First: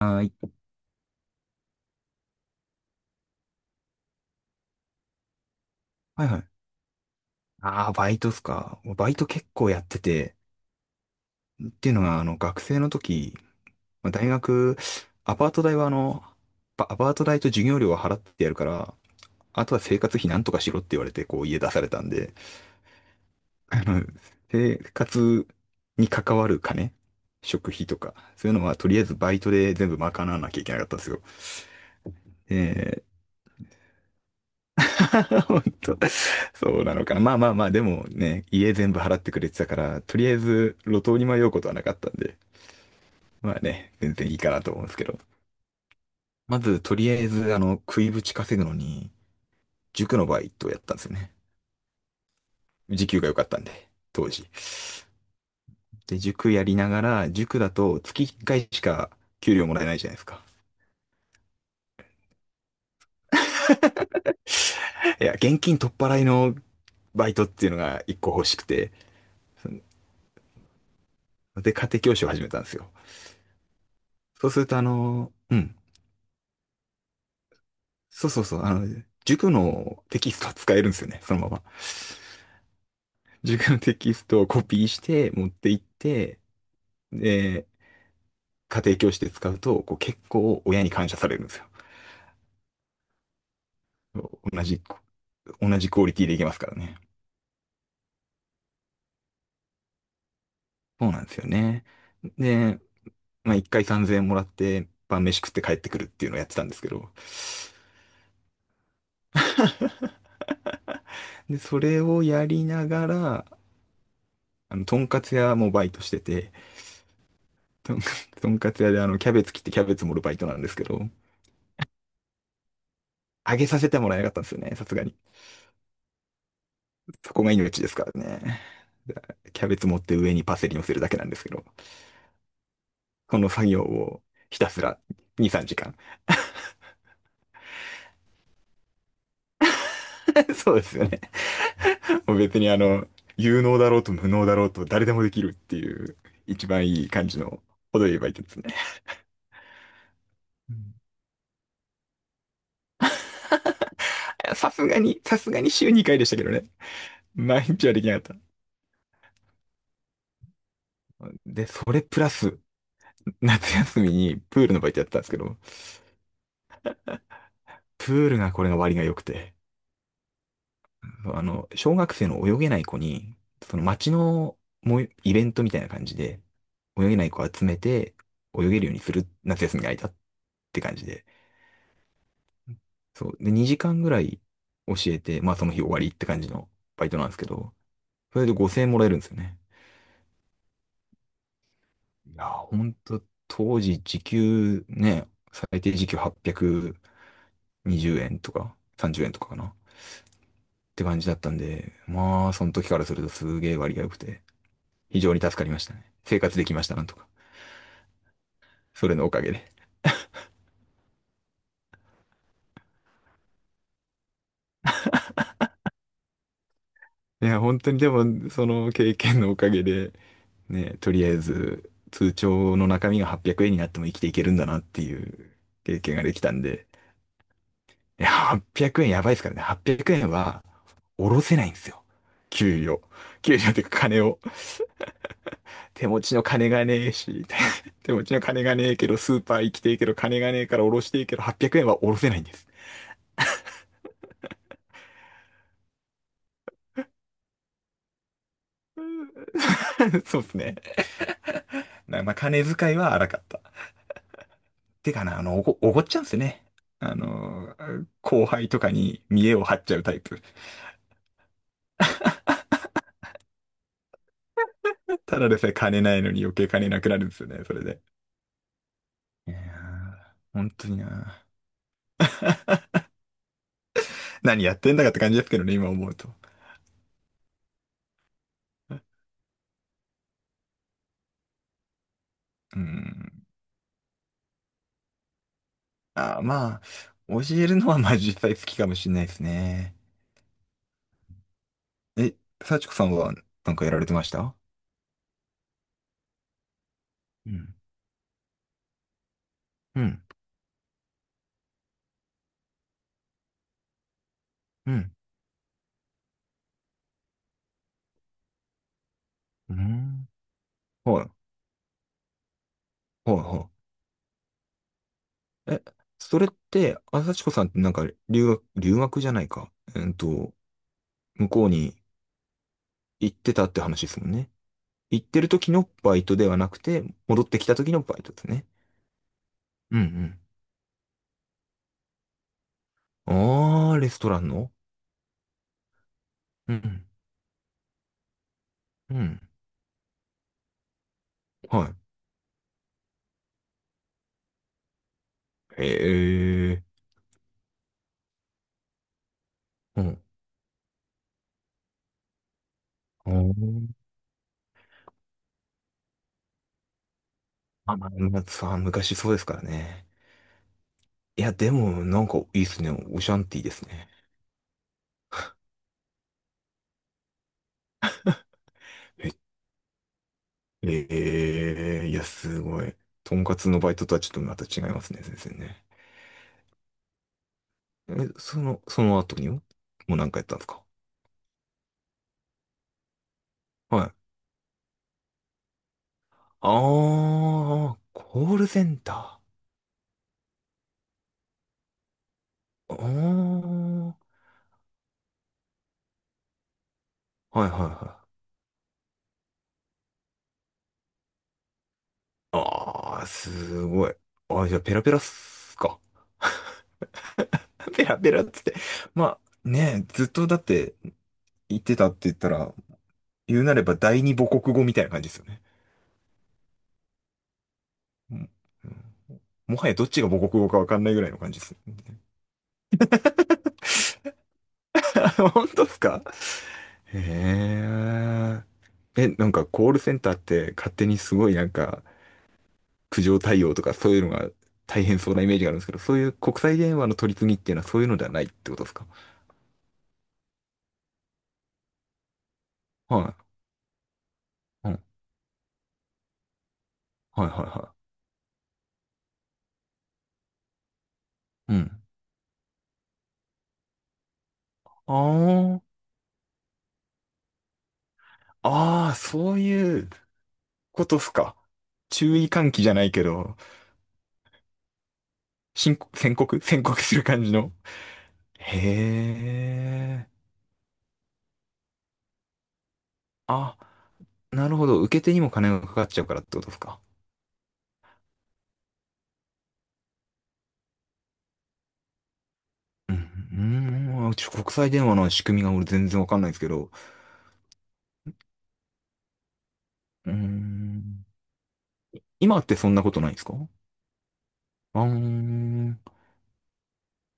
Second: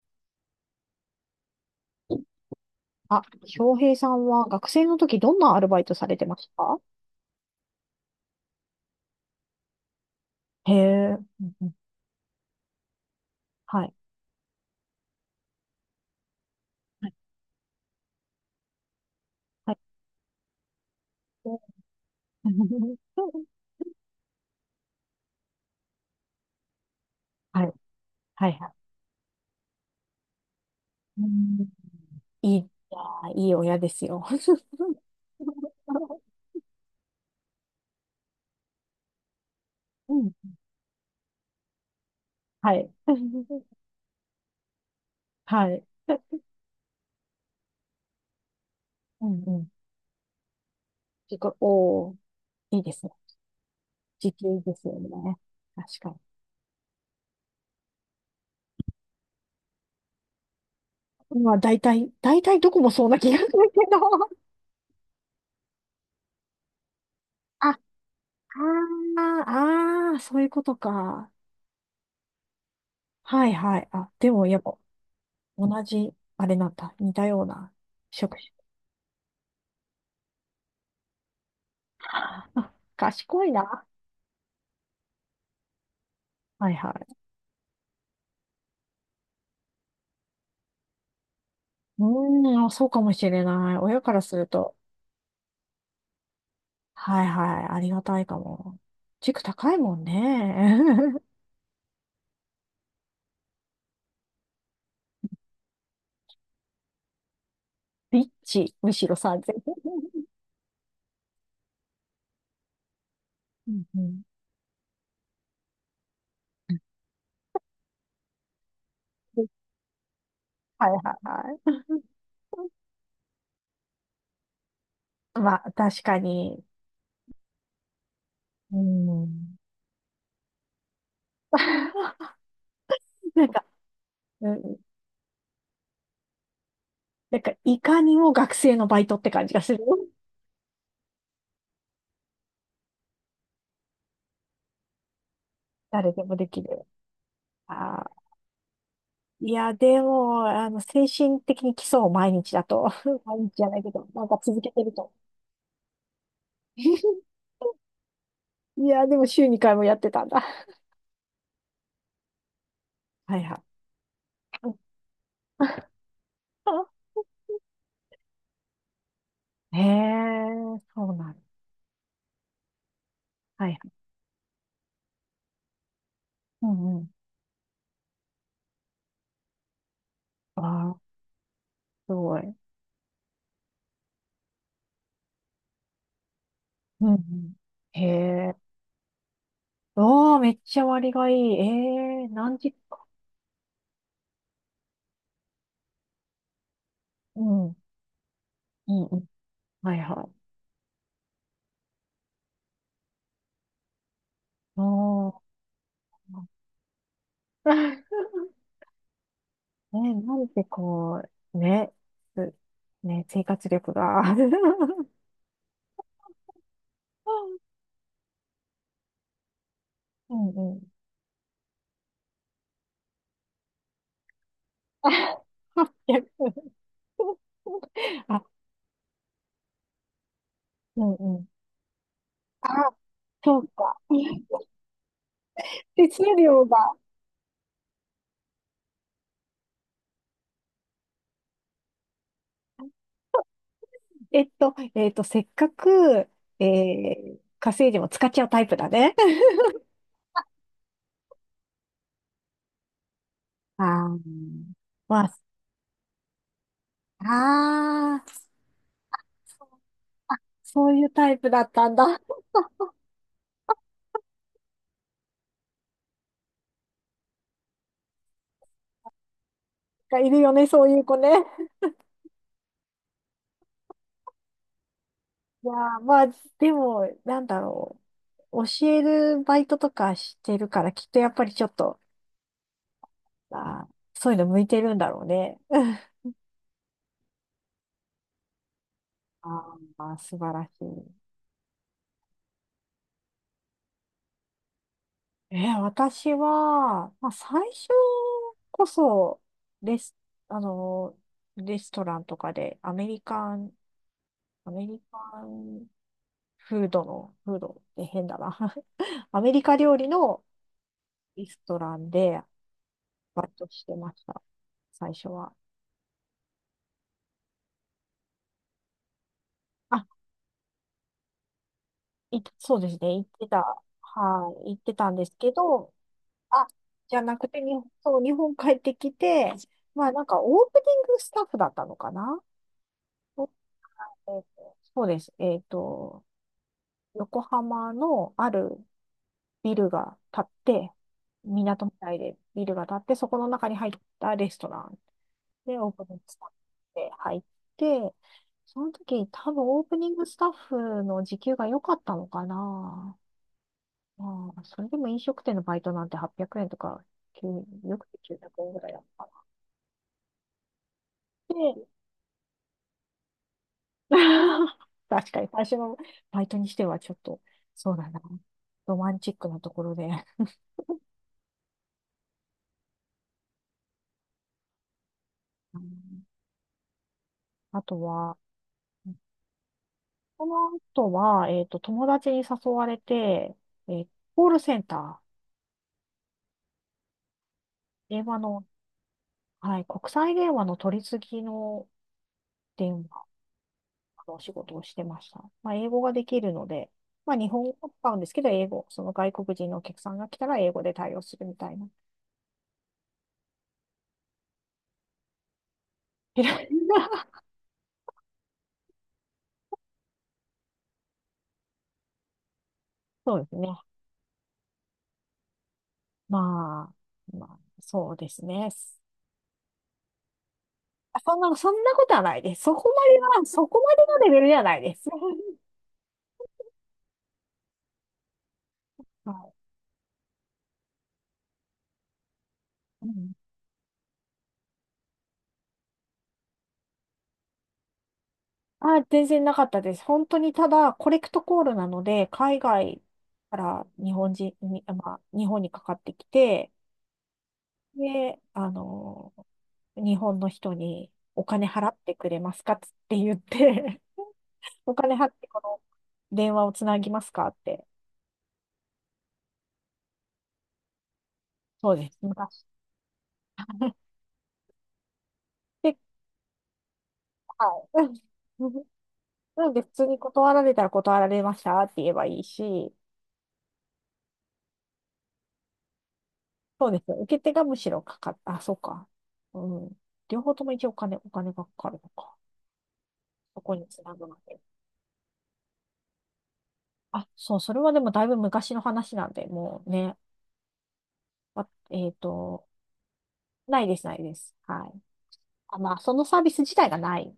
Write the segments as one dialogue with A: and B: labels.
A: あー、い
B: あ、翔平さんは学生の時どんなアルバイトされて
A: はい
B: ま
A: は
B: し
A: い。
B: たか？
A: ああ、バイトっすか。もうバイト結構やってて、
B: へえ、うんう
A: っ
B: ん。
A: ていうのが、学生の時、
B: はい。
A: まあ、大学、アパート代はア
B: は
A: パ
B: い
A: ート代と授業料は払ってやるから、あ
B: は
A: と
B: い。
A: は生活費なんとかしろって言われて、こう家出されたんで、あの、生活に関わる金、
B: は
A: 食
B: い。
A: 費とか、
B: は
A: そ
B: い
A: ういうの
B: はい。
A: はとりあえずバイトで全部賄わなきゃいけなかったんですよ。
B: うん、いい、いやー、いい親ですよ。
A: 本当、そうなのかな。まあまあまあ、でもね、家全部払ってくれてたから、
B: う
A: とり
B: ん。
A: あえず路頭に迷うことはなかったんで、
B: はい。
A: まあ ね、全然いいかなと思うんですけど。
B: はい。
A: まず、とりあえず、食いぶち稼ぐのに、
B: うんうん。
A: 塾のバイトをやったんですよね。
B: 自己、おー、いいです
A: 時
B: ね。
A: 給が良かったんで、当
B: 時
A: 時。
B: 給ですよね。確
A: で、
B: か
A: 塾やりながら、塾だと月1回しか給料もらえないじゃないですか。
B: に。まあ、大体、大体どこもそうな気がするけど。
A: いや、現金取っ払いのバイトっ て
B: あ、
A: いう
B: あ
A: のが1個欲しくて、
B: ーあー、そういうことか。
A: で、家庭教師を始めたんですよ。
B: はいはい。あ、でも
A: そう
B: や
A: す
B: っ
A: る
B: ぱ
A: と、うん、
B: 同じ、あれなんだ。似たような
A: そう
B: 職
A: そう
B: 種。
A: そう、塾のテキストは使えるんですよね、そのまま。
B: あ、賢い
A: 塾の
B: な。
A: テキストをコピーして持って行って、
B: はいはい。
A: で、家庭教師で使うと、こう結構親に感謝されるんですよ。
B: うーん、あ、そうかもしれない。親からする
A: 同
B: と。
A: じ、同じクオリティでいけますからね。
B: はいはい。ありがたいかも。塾高いもんね。
A: そうな んですよね。で、まあ一回3000円もらって晩飯食って帰ってくるっていうのをやってたんですけど、
B: リッチ。むしろ3000。
A: で、それをやりながら、
B: うんうん。
A: とんかつ屋もバイトしてて、とんか とんかつ屋でキャベツ切ってキャベツ盛るバイトなんですけ
B: はいはい
A: ど、
B: は
A: あげさせてもらえなかったんですよね、さすがに。
B: い。まあ、確かに。
A: そこが命ですからね。
B: うん。
A: キャベツ持って上にパセリ乗せるだけなんですけど、こ
B: な
A: の
B: んか、
A: 作業を
B: う
A: ひた
B: ん、
A: すら2、3時間。
B: なんか、いかにも学生のバイトって感じがする。
A: そうですよね。もう別に有能だろうと無能だろうと誰でもできるってい
B: 誰
A: う、
B: でもでき
A: 一
B: る。
A: 番いい感じの
B: あ
A: 程よい
B: ー、
A: バイトですね。
B: いや、でも、
A: うん、
B: 精神的に基礎を毎日だと。毎日じゃないけど、なんか続けてると。
A: さすがに週2回でしたけどね。毎日はできなかっ
B: いや、でも週2回もやってたんだ。
A: た。で、それプラス、
B: はいは
A: 夏
B: い。
A: 休みにプールのバイトやってたんですけど、プールがこれが割が良くて、
B: へえ、そうなん
A: 小学生の泳げない子に、
B: だ。はい
A: そ
B: は
A: の
B: い。
A: 町のもうイベントみたいな感じで、
B: うんうん。
A: 泳げない子を集めて、泳げるようにする夏休みが空いたっ
B: あ
A: て感
B: あ、
A: じで。
B: すごい。
A: そう。で、2時間ぐらい教えて、まあその日終わりって感じのバ
B: う
A: イ
B: んう
A: トなんですけ
B: ん。
A: ど、
B: へ
A: それで
B: え。
A: 5000円もらえるんですよね。
B: おー、めっちゃ割がいい。ええ、
A: いやー、
B: 何時
A: ほん
B: か。
A: と、当時時給ね、最低時給
B: うん
A: 820円とか
B: うんう
A: 30
B: ん。
A: 円とかかなっ
B: はいはい。
A: て感じだったんで、まあその時からするとすげえ割が良くて、非
B: お
A: 常
B: ー。
A: に助かりましたね。生活できました、なんとか。それのおかげで。
B: ね、なんでこう、ね、すね、生活力が。
A: い
B: う
A: や、本当にでも、その経験のおかげで、
B: んうん。
A: ね、とりあえず、通帳の中身が800円になっても生きていけるんだなってい
B: あ、
A: う経験ができたん
B: 逆。
A: で、いや、
B: あ、
A: 800円やばいですからね。800円は、
B: うん
A: お
B: う
A: ろ
B: ん。
A: せないんですよ。給
B: あ、
A: 料。給
B: そう
A: 料っていう
B: か。
A: か金を。手
B: 手
A: 持
B: 数
A: ちの
B: 料
A: 金
B: が。
A: がねえし、手持ちの金がねえけど、スーパー行きてえけど、金がねえからおろしてえけど、800円はおろせないんです。
B: せっかく、稼いでも使っちゃうタイプだね。
A: そうですね。まあ、金遣いは荒かった。
B: ああ、
A: て
B: ま
A: か
B: あ、
A: な、おごっちゃうんですよね。あの、
B: ああ、
A: 後輩とかに見栄
B: そ
A: を
B: う、
A: 張っちゃうタイプ。
B: そういうタイプだったんだ。
A: ただでさえ金ないのに余計金なくなるんですよね、それで。いやー、
B: がいるよね、
A: 本
B: そ
A: 当
B: う
A: に
B: いう子ね。
A: な。何やってんだかって感じですけど
B: いや
A: ね、今
B: ー、
A: 思う
B: まあ、
A: と。
B: でも、なんだろう。教えるバイトとかしてるから、きっとやっぱりちょっと、
A: うん。
B: あー、そういうの向いてるんだろうね。
A: あー、まあ、教えるのはまあ実際好きかもしれないです
B: あ
A: ね。
B: あ、素晴らしい。
A: え、幸子さんはなんかやられてました？
B: えー、私は、まあ、
A: う
B: 最
A: ん。
B: 初こそ、レ
A: う
B: ス、
A: ん。
B: あの、レストランとかで、アメリカン、アメ
A: う
B: リ
A: ん。
B: カンフードの、フードって変だな。アメリ
A: う
B: カ料理
A: ん。
B: の
A: はい。
B: レストランで
A: はい
B: バイト
A: は
B: してました。最初は。
A: い。え、それって、あ、幸子さんってなんか留学じゃないか。
B: あ、
A: 向こうに
B: い、そうですね。行っ
A: 行っ
B: て
A: て
B: た。
A: たって話ですもんね。
B: はい、行ってたん
A: 行
B: で
A: っ
B: す
A: てる
B: け
A: 時の
B: ど、
A: バイトでは
B: あ、
A: なくて、
B: じゃな
A: 戻っ
B: く
A: て
B: て、
A: き
B: 日
A: た
B: 本、
A: 時のバ
B: そう、
A: イト
B: 日
A: です
B: 本
A: ね。
B: 帰ってきて、
A: う
B: まあなん
A: ん
B: かオープニングスタッフだったのかな。
A: うん。あー、レスト
B: そ
A: ラ
B: うで
A: ンの。
B: す。そうです
A: うん
B: 横浜のある
A: うん。うん。
B: ビルが建って、港み
A: は
B: たいでビルが建って、そこの中に入ったレストランで
A: い。
B: オープニングスタッフ
A: へえ。
B: で入って、その時多分オープ
A: う
B: ニン
A: ん。
B: グスタッフの時給が良かったのかな。
A: あー
B: まあ、それでも飲食店のバイトなんて800円とか、9、よく
A: まあ、
B: て
A: まあ
B: 900円
A: さあ
B: ぐらいだっ
A: 昔
B: た
A: そうで
B: か
A: すからね。いや、で
B: な。
A: も、なんかいいですね。オシャンティーですね。
B: 確かに、最初のバイトにしてはちょっと、そうだな。ロマンチ
A: え、
B: ックなところで。
A: いや、すごい。とんかつのバイトとはちょっとまた違いますね、先生
B: う
A: ね。
B: ん、あと
A: え、
B: は、
A: その後にも、もう何かや
B: こ
A: ったんです
B: の
A: か？
B: 後は、友達に誘われて、え
A: は
B: ー、
A: い。
B: コールセンター、
A: ああ、
B: 電話
A: コー
B: の、
A: ルセンタ
B: はい、国際電話の取り次ぎの電話
A: ー。あ
B: のお仕事をしてました。まあ、英語ができるので、まあ、日
A: あ、
B: 本
A: は
B: 語
A: いはい
B: を使うん
A: は
B: で
A: い。
B: すけど、英語、その外国人のお客さんが来たら英語で対応するみたいな。
A: ああ、すごい。ああ、じゃあペラペラっすか。ペラペラっつって。まあ、ねずっとだって言ってたって言ったら、
B: そうです
A: 言う
B: ね。
A: なれば第二母国語みたいな感じですよね。
B: まあ、まあ、そうで
A: う
B: す
A: ん
B: ね。
A: うん、もはやどっちが母国語かわかんない
B: あ、
A: ぐらい
B: そ
A: の
B: ん
A: 感
B: な、
A: じで
B: そ
A: す。
B: んなことはないです。そこまでは、そこまでのレベルではないです。
A: 本当ですか？へえ。え、な
B: は
A: んかコールセンターって勝手にすごいなんか、
B: い。う
A: 苦
B: ん、
A: 情対応とかそういうのが大変そうなイメージがあるんですけど、そういう国際電話の取り次ぎっていうのはそういうのではないってことです
B: あ、
A: か？
B: 全然なかったです。本当にただ、コレクトコールなので、海外
A: は
B: から日本人に、
A: い。うん。は
B: ま
A: い
B: あ、日本にかかってきて、
A: はいは
B: で、日本の人にお金
A: い。う
B: 払っ
A: ん。
B: てくれますかつって言って、お金
A: あ
B: 払ってこの電話をつなぎますかって。
A: あ、ああ、そういうことっすか。
B: そうです。
A: 注意
B: 昔。
A: 喚起じゃないけど、
B: で、
A: 宣告宣告する感じの。
B: はい。
A: へ
B: なので、普通に
A: え。
B: 断られたら断られましたって言えばいいし、
A: あ、なるほど。受け手にも金がかかっちゃうからってことです
B: そうで
A: か？
B: す。受け手がむしろかかっ、あ、そうか。うん。両方とも一応お金、お金がかかるのか。
A: うん。
B: そこにつなぐ
A: うーん、
B: まで。
A: 国際電話の仕組みが俺全然わかんないですけど。
B: あ、そう、それはでもだいぶ昔の話なんで、もうね、
A: うーん。
B: あ、
A: 今ってそんなことないんですか？
B: ないです、ないです。はい。
A: あー
B: あ、まあ、そのサービス自体がない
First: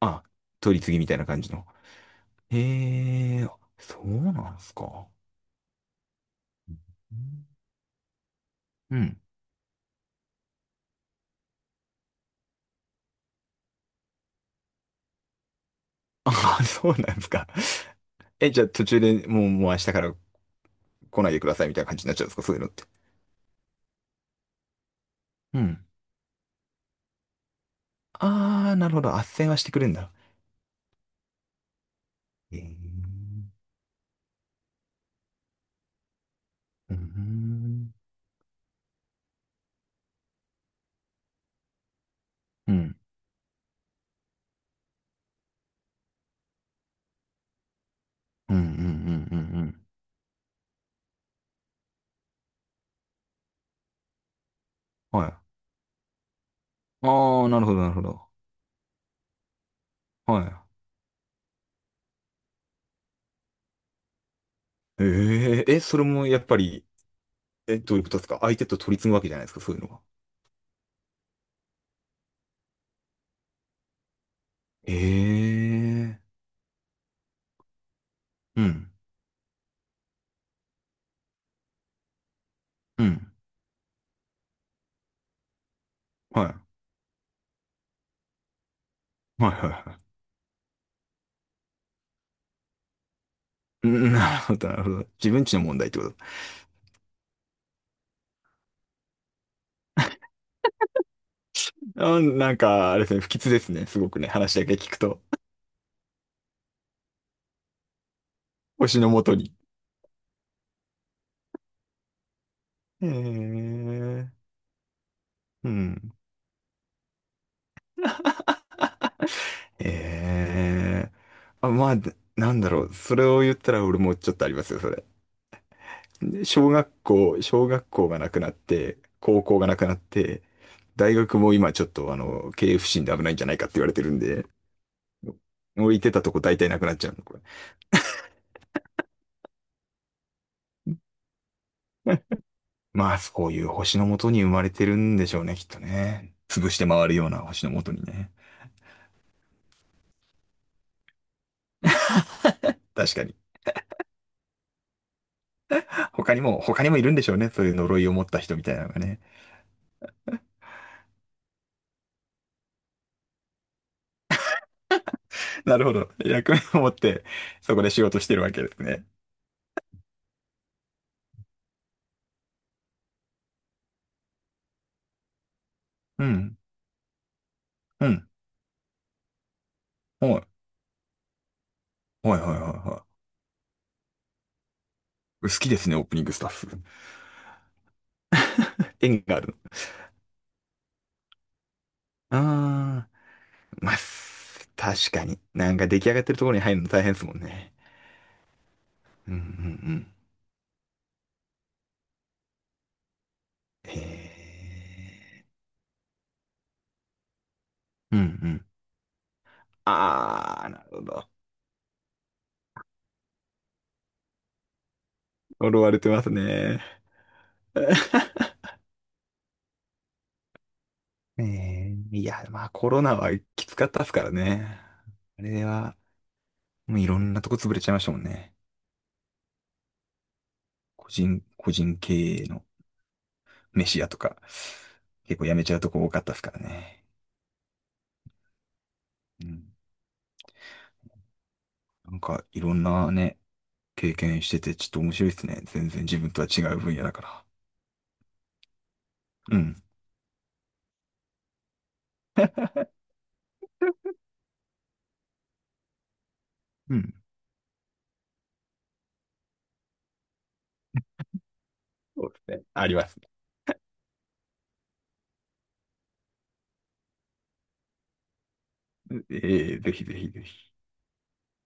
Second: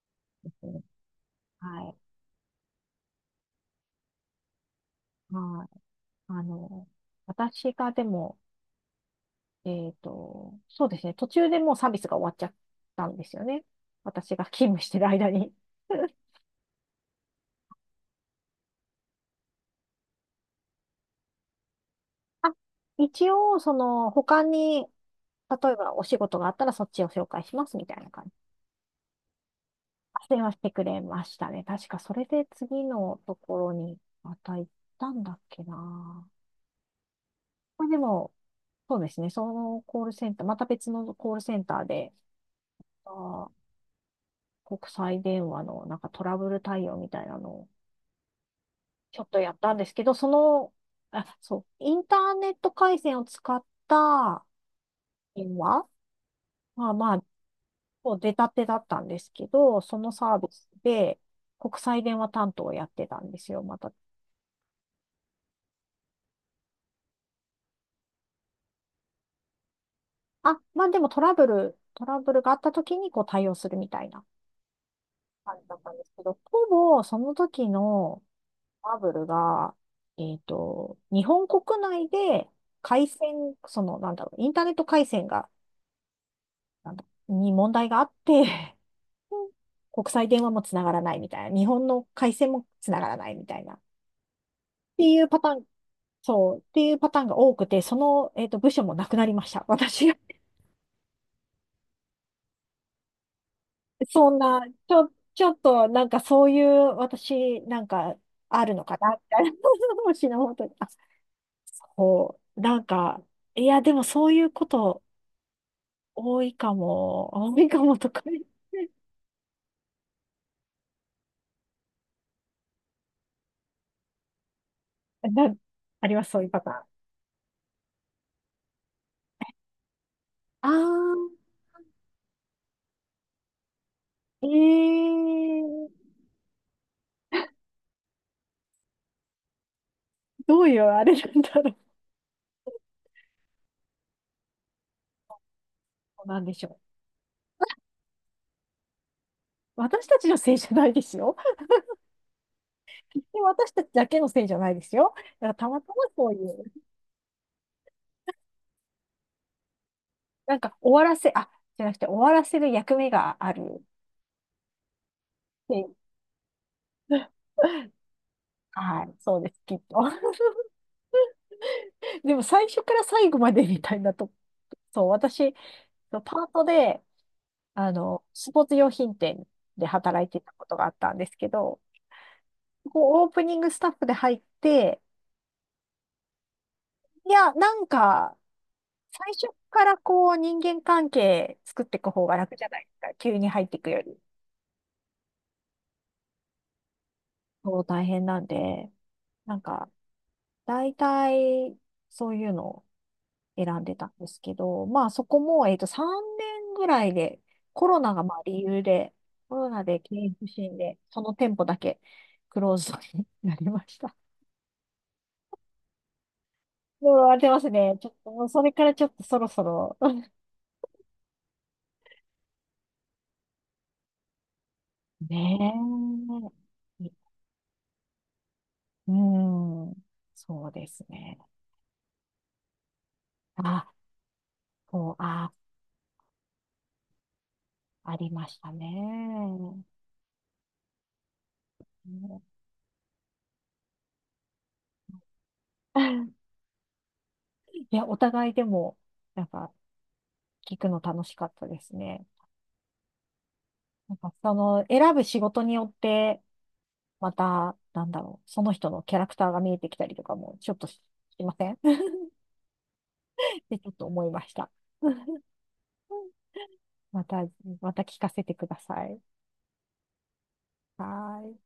A: あ、
B: です
A: 取
B: ね。
A: り次ぎみたいな感じの。
B: はい。
A: へえ、そうなんすか。
B: はい。あの、私がでも、
A: うん。
B: そうですね、途中でもうサービスが終わっちゃったんですよね。私が勤務してる間に。
A: あ、そうなんすか。え、じゃあ途中でもう、もう明日から来ないでくださいみたいな感じになっちゃうんですか、
B: あ、
A: そういうのって。
B: 一応、その、他に、
A: う
B: 例え
A: ん。
B: ばお仕事があったらそっちを紹介しますみたいな感じ。
A: ああ、なるほど。斡旋はしてくれるんだ。
B: 斡旋はしてくれましたね。確かそれで
A: え
B: 次のと
A: え。
B: ころにまた行ったんだっけな。
A: う
B: これ
A: ん。
B: でも、そうですね。そのコールセンター、また別のコールセンターで、
A: うん。
B: あー、国際電話のなんかトラブル対応みたいなのを
A: うん。う
B: ちょっ
A: ん。うん。
B: とや
A: う
B: っ
A: んう
B: たん
A: ん、
B: ですけど、その、あ、そう、インターネット回線を使った
A: はい。
B: 電話、まあまあ
A: ああ、なるほど、なるほ
B: こう
A: ど。
B: 出たてだったんですけど、そのサービ
A: は
B: スで国際電話担当をやってたんですよ、また。
A: い。ええ、え、それもやっぱり、え、どういうことですか？相手と取り次ぐわけじゃないですか、そういうのは。
B: あ、まあでもトラブル、トラブルがあった時にこう対応するみたいな
A: え
B: 感じだったんですけ
A: え。
B: ど、ほぼその時の
A: う
B: ト
A: ん。
B: ラブルが、日本国内で
A: う
B: 回
A: ん。
B: 線、その、なんだろう、インターネット回線が、
A: はい。
B: なんだ、に問題があって、
A: はいは いは
B: 国
A: い。
B: 際電話もつながらないみたいな、日本の回線もつながらないみたいな、っ
A: うん、なるほど、なるほど。
B: ていう
A: 自
B: パ
A: 分
B: タ
A: ち
B: ー
A: の
B: ン、
A: 問題ってこと。
B: そう、っていうパターンが多くて、その、部署もなくなりました。私が、
A: うん、なんか、あれですね、不吉ですね。す ごくね、
B: そん
A: 話
B: な、
A: だけ聞
B: ち
A: く
B: ょ、
A: と。
B: ちょっと、なんかそういう、私、なんか、あるのか
A: 星
B: な、
A: の
B: み
A: もと
B: たいな。
A: に。
B: 私の本当に、あ、こう、なん
A: へ
B: か、いや、でもそ
A: え。
B: ういうこと
A: うん。
B: 多いかも、多いかもとか、
A: へえ。あ、まあ、なんだろう。それを言ったら俺もちょっとありますよ、それ。
B: な、あります、そう
A: で
B: いうパターン。
A: 小学校がなくなって、高校がなくなって、
B: あ
A: 大学も今ちょっと経営不振で危ないんじゃないかって言われてるん
B: ー、
A: で、
B: え
A: 置い
B: ー、
A: てたとこ大体なくなっちゃうの、これ。
B: どういうあれなんだろう。
A: まあ、そういう星のもとに生まれてるんでしょうね、きっと
B: そう
A: ね。
B: なんでしょ
A: 潰して
B: う。
A: 回るような星のもとにね。
B: 私たちのせいじゃないですよ。
A: 確
B: で
A: かに。
B: 私たちだけのせいじゃないですよ。だからたまたまそういう、
A: 他にもいるんでしょうね。そういう呪いを持った人みたいなのがね。
B: なんか終わらせ、あ、じゃなくて終わらせる役目があるって
A: な
B: い
A: るほ
B: う。
A: ど。役目を持って、そこで仕事してるわけです
B: は
A: ね。
B: い、そうです、きっと。でも最初から最後までみたいなと、そう、私、パ
A: う
B: ー
A: ん。
B: トで、
A: うん。
B: スポーツ用品店で働い
A: は
B: て
A: い。
B: たことがあったんですけど、
A: はいはいはいは
B: こう、オープニングスタッフで入って、
A: い。好きですね、オープニングスタッフ。
B: いや、なんか、
A: 縁
B: 最
A: があ
B: 初
A: る。
B: からこう、人間関係作っていく方が楽じゃないです
A: ああ、
B: か。急に入っていく
A: まあ、
B: より。
A: 確かに。なんか出来上がってるところに入るの大変ですもんね。
B: そう、大変なんで、
A: うんうんう
B: なんか、
A: ん。
B: 大体、そういうの、選ん
A: へ
B: でたんですけど、まあそこ
A: え。
B: も、3年ぐらいで、コロナ
A: うんう
B: がまあ理
A: ん。
B: 由で、コロナで経営不
A: ああ、
B: 振
A: なる
B: で、
A: ほ
B: そ
A: ど。
B: の店舗だけクローズドになりました。
A: 呪われてますね。
B: もう荒れてますね。ちょっ と、もうそれからちょっとそろそろ。
A: いや、まあコロナはきつかったですからね。あれは、
B: ね
A: もうい
B: え。
A: ろんなとこ潰れちゃいましたもんね。
B: うん。そうですね。
A: 個人経営の
B: あ、
A: 飯屋とか、
B: そう、
A: 結構
B: あ、
A: やめちゃうとこ多かったですからね。
B: ありました
A: う
B: ね。
A: ん。なん
B: ね。
A: かいろんなね、経験しててちょっと面白いですね。全然自分と は違う分野だから。
B: いや、お互いでも、なん
A: う
B: か、
A: ん。
B: 聞くの楽しかったですね。なんか、その、選ぶ仕事によって、
A: うん。
B: また、なんだろう、その人のキャラクターが見えてきたりとかも、ちょっとし、しません。
A: そうですね。あります。
B: で、ちょっと思いました。また、また聞かせてください。
A: ええぜひぜひぜひ。
B: はーい。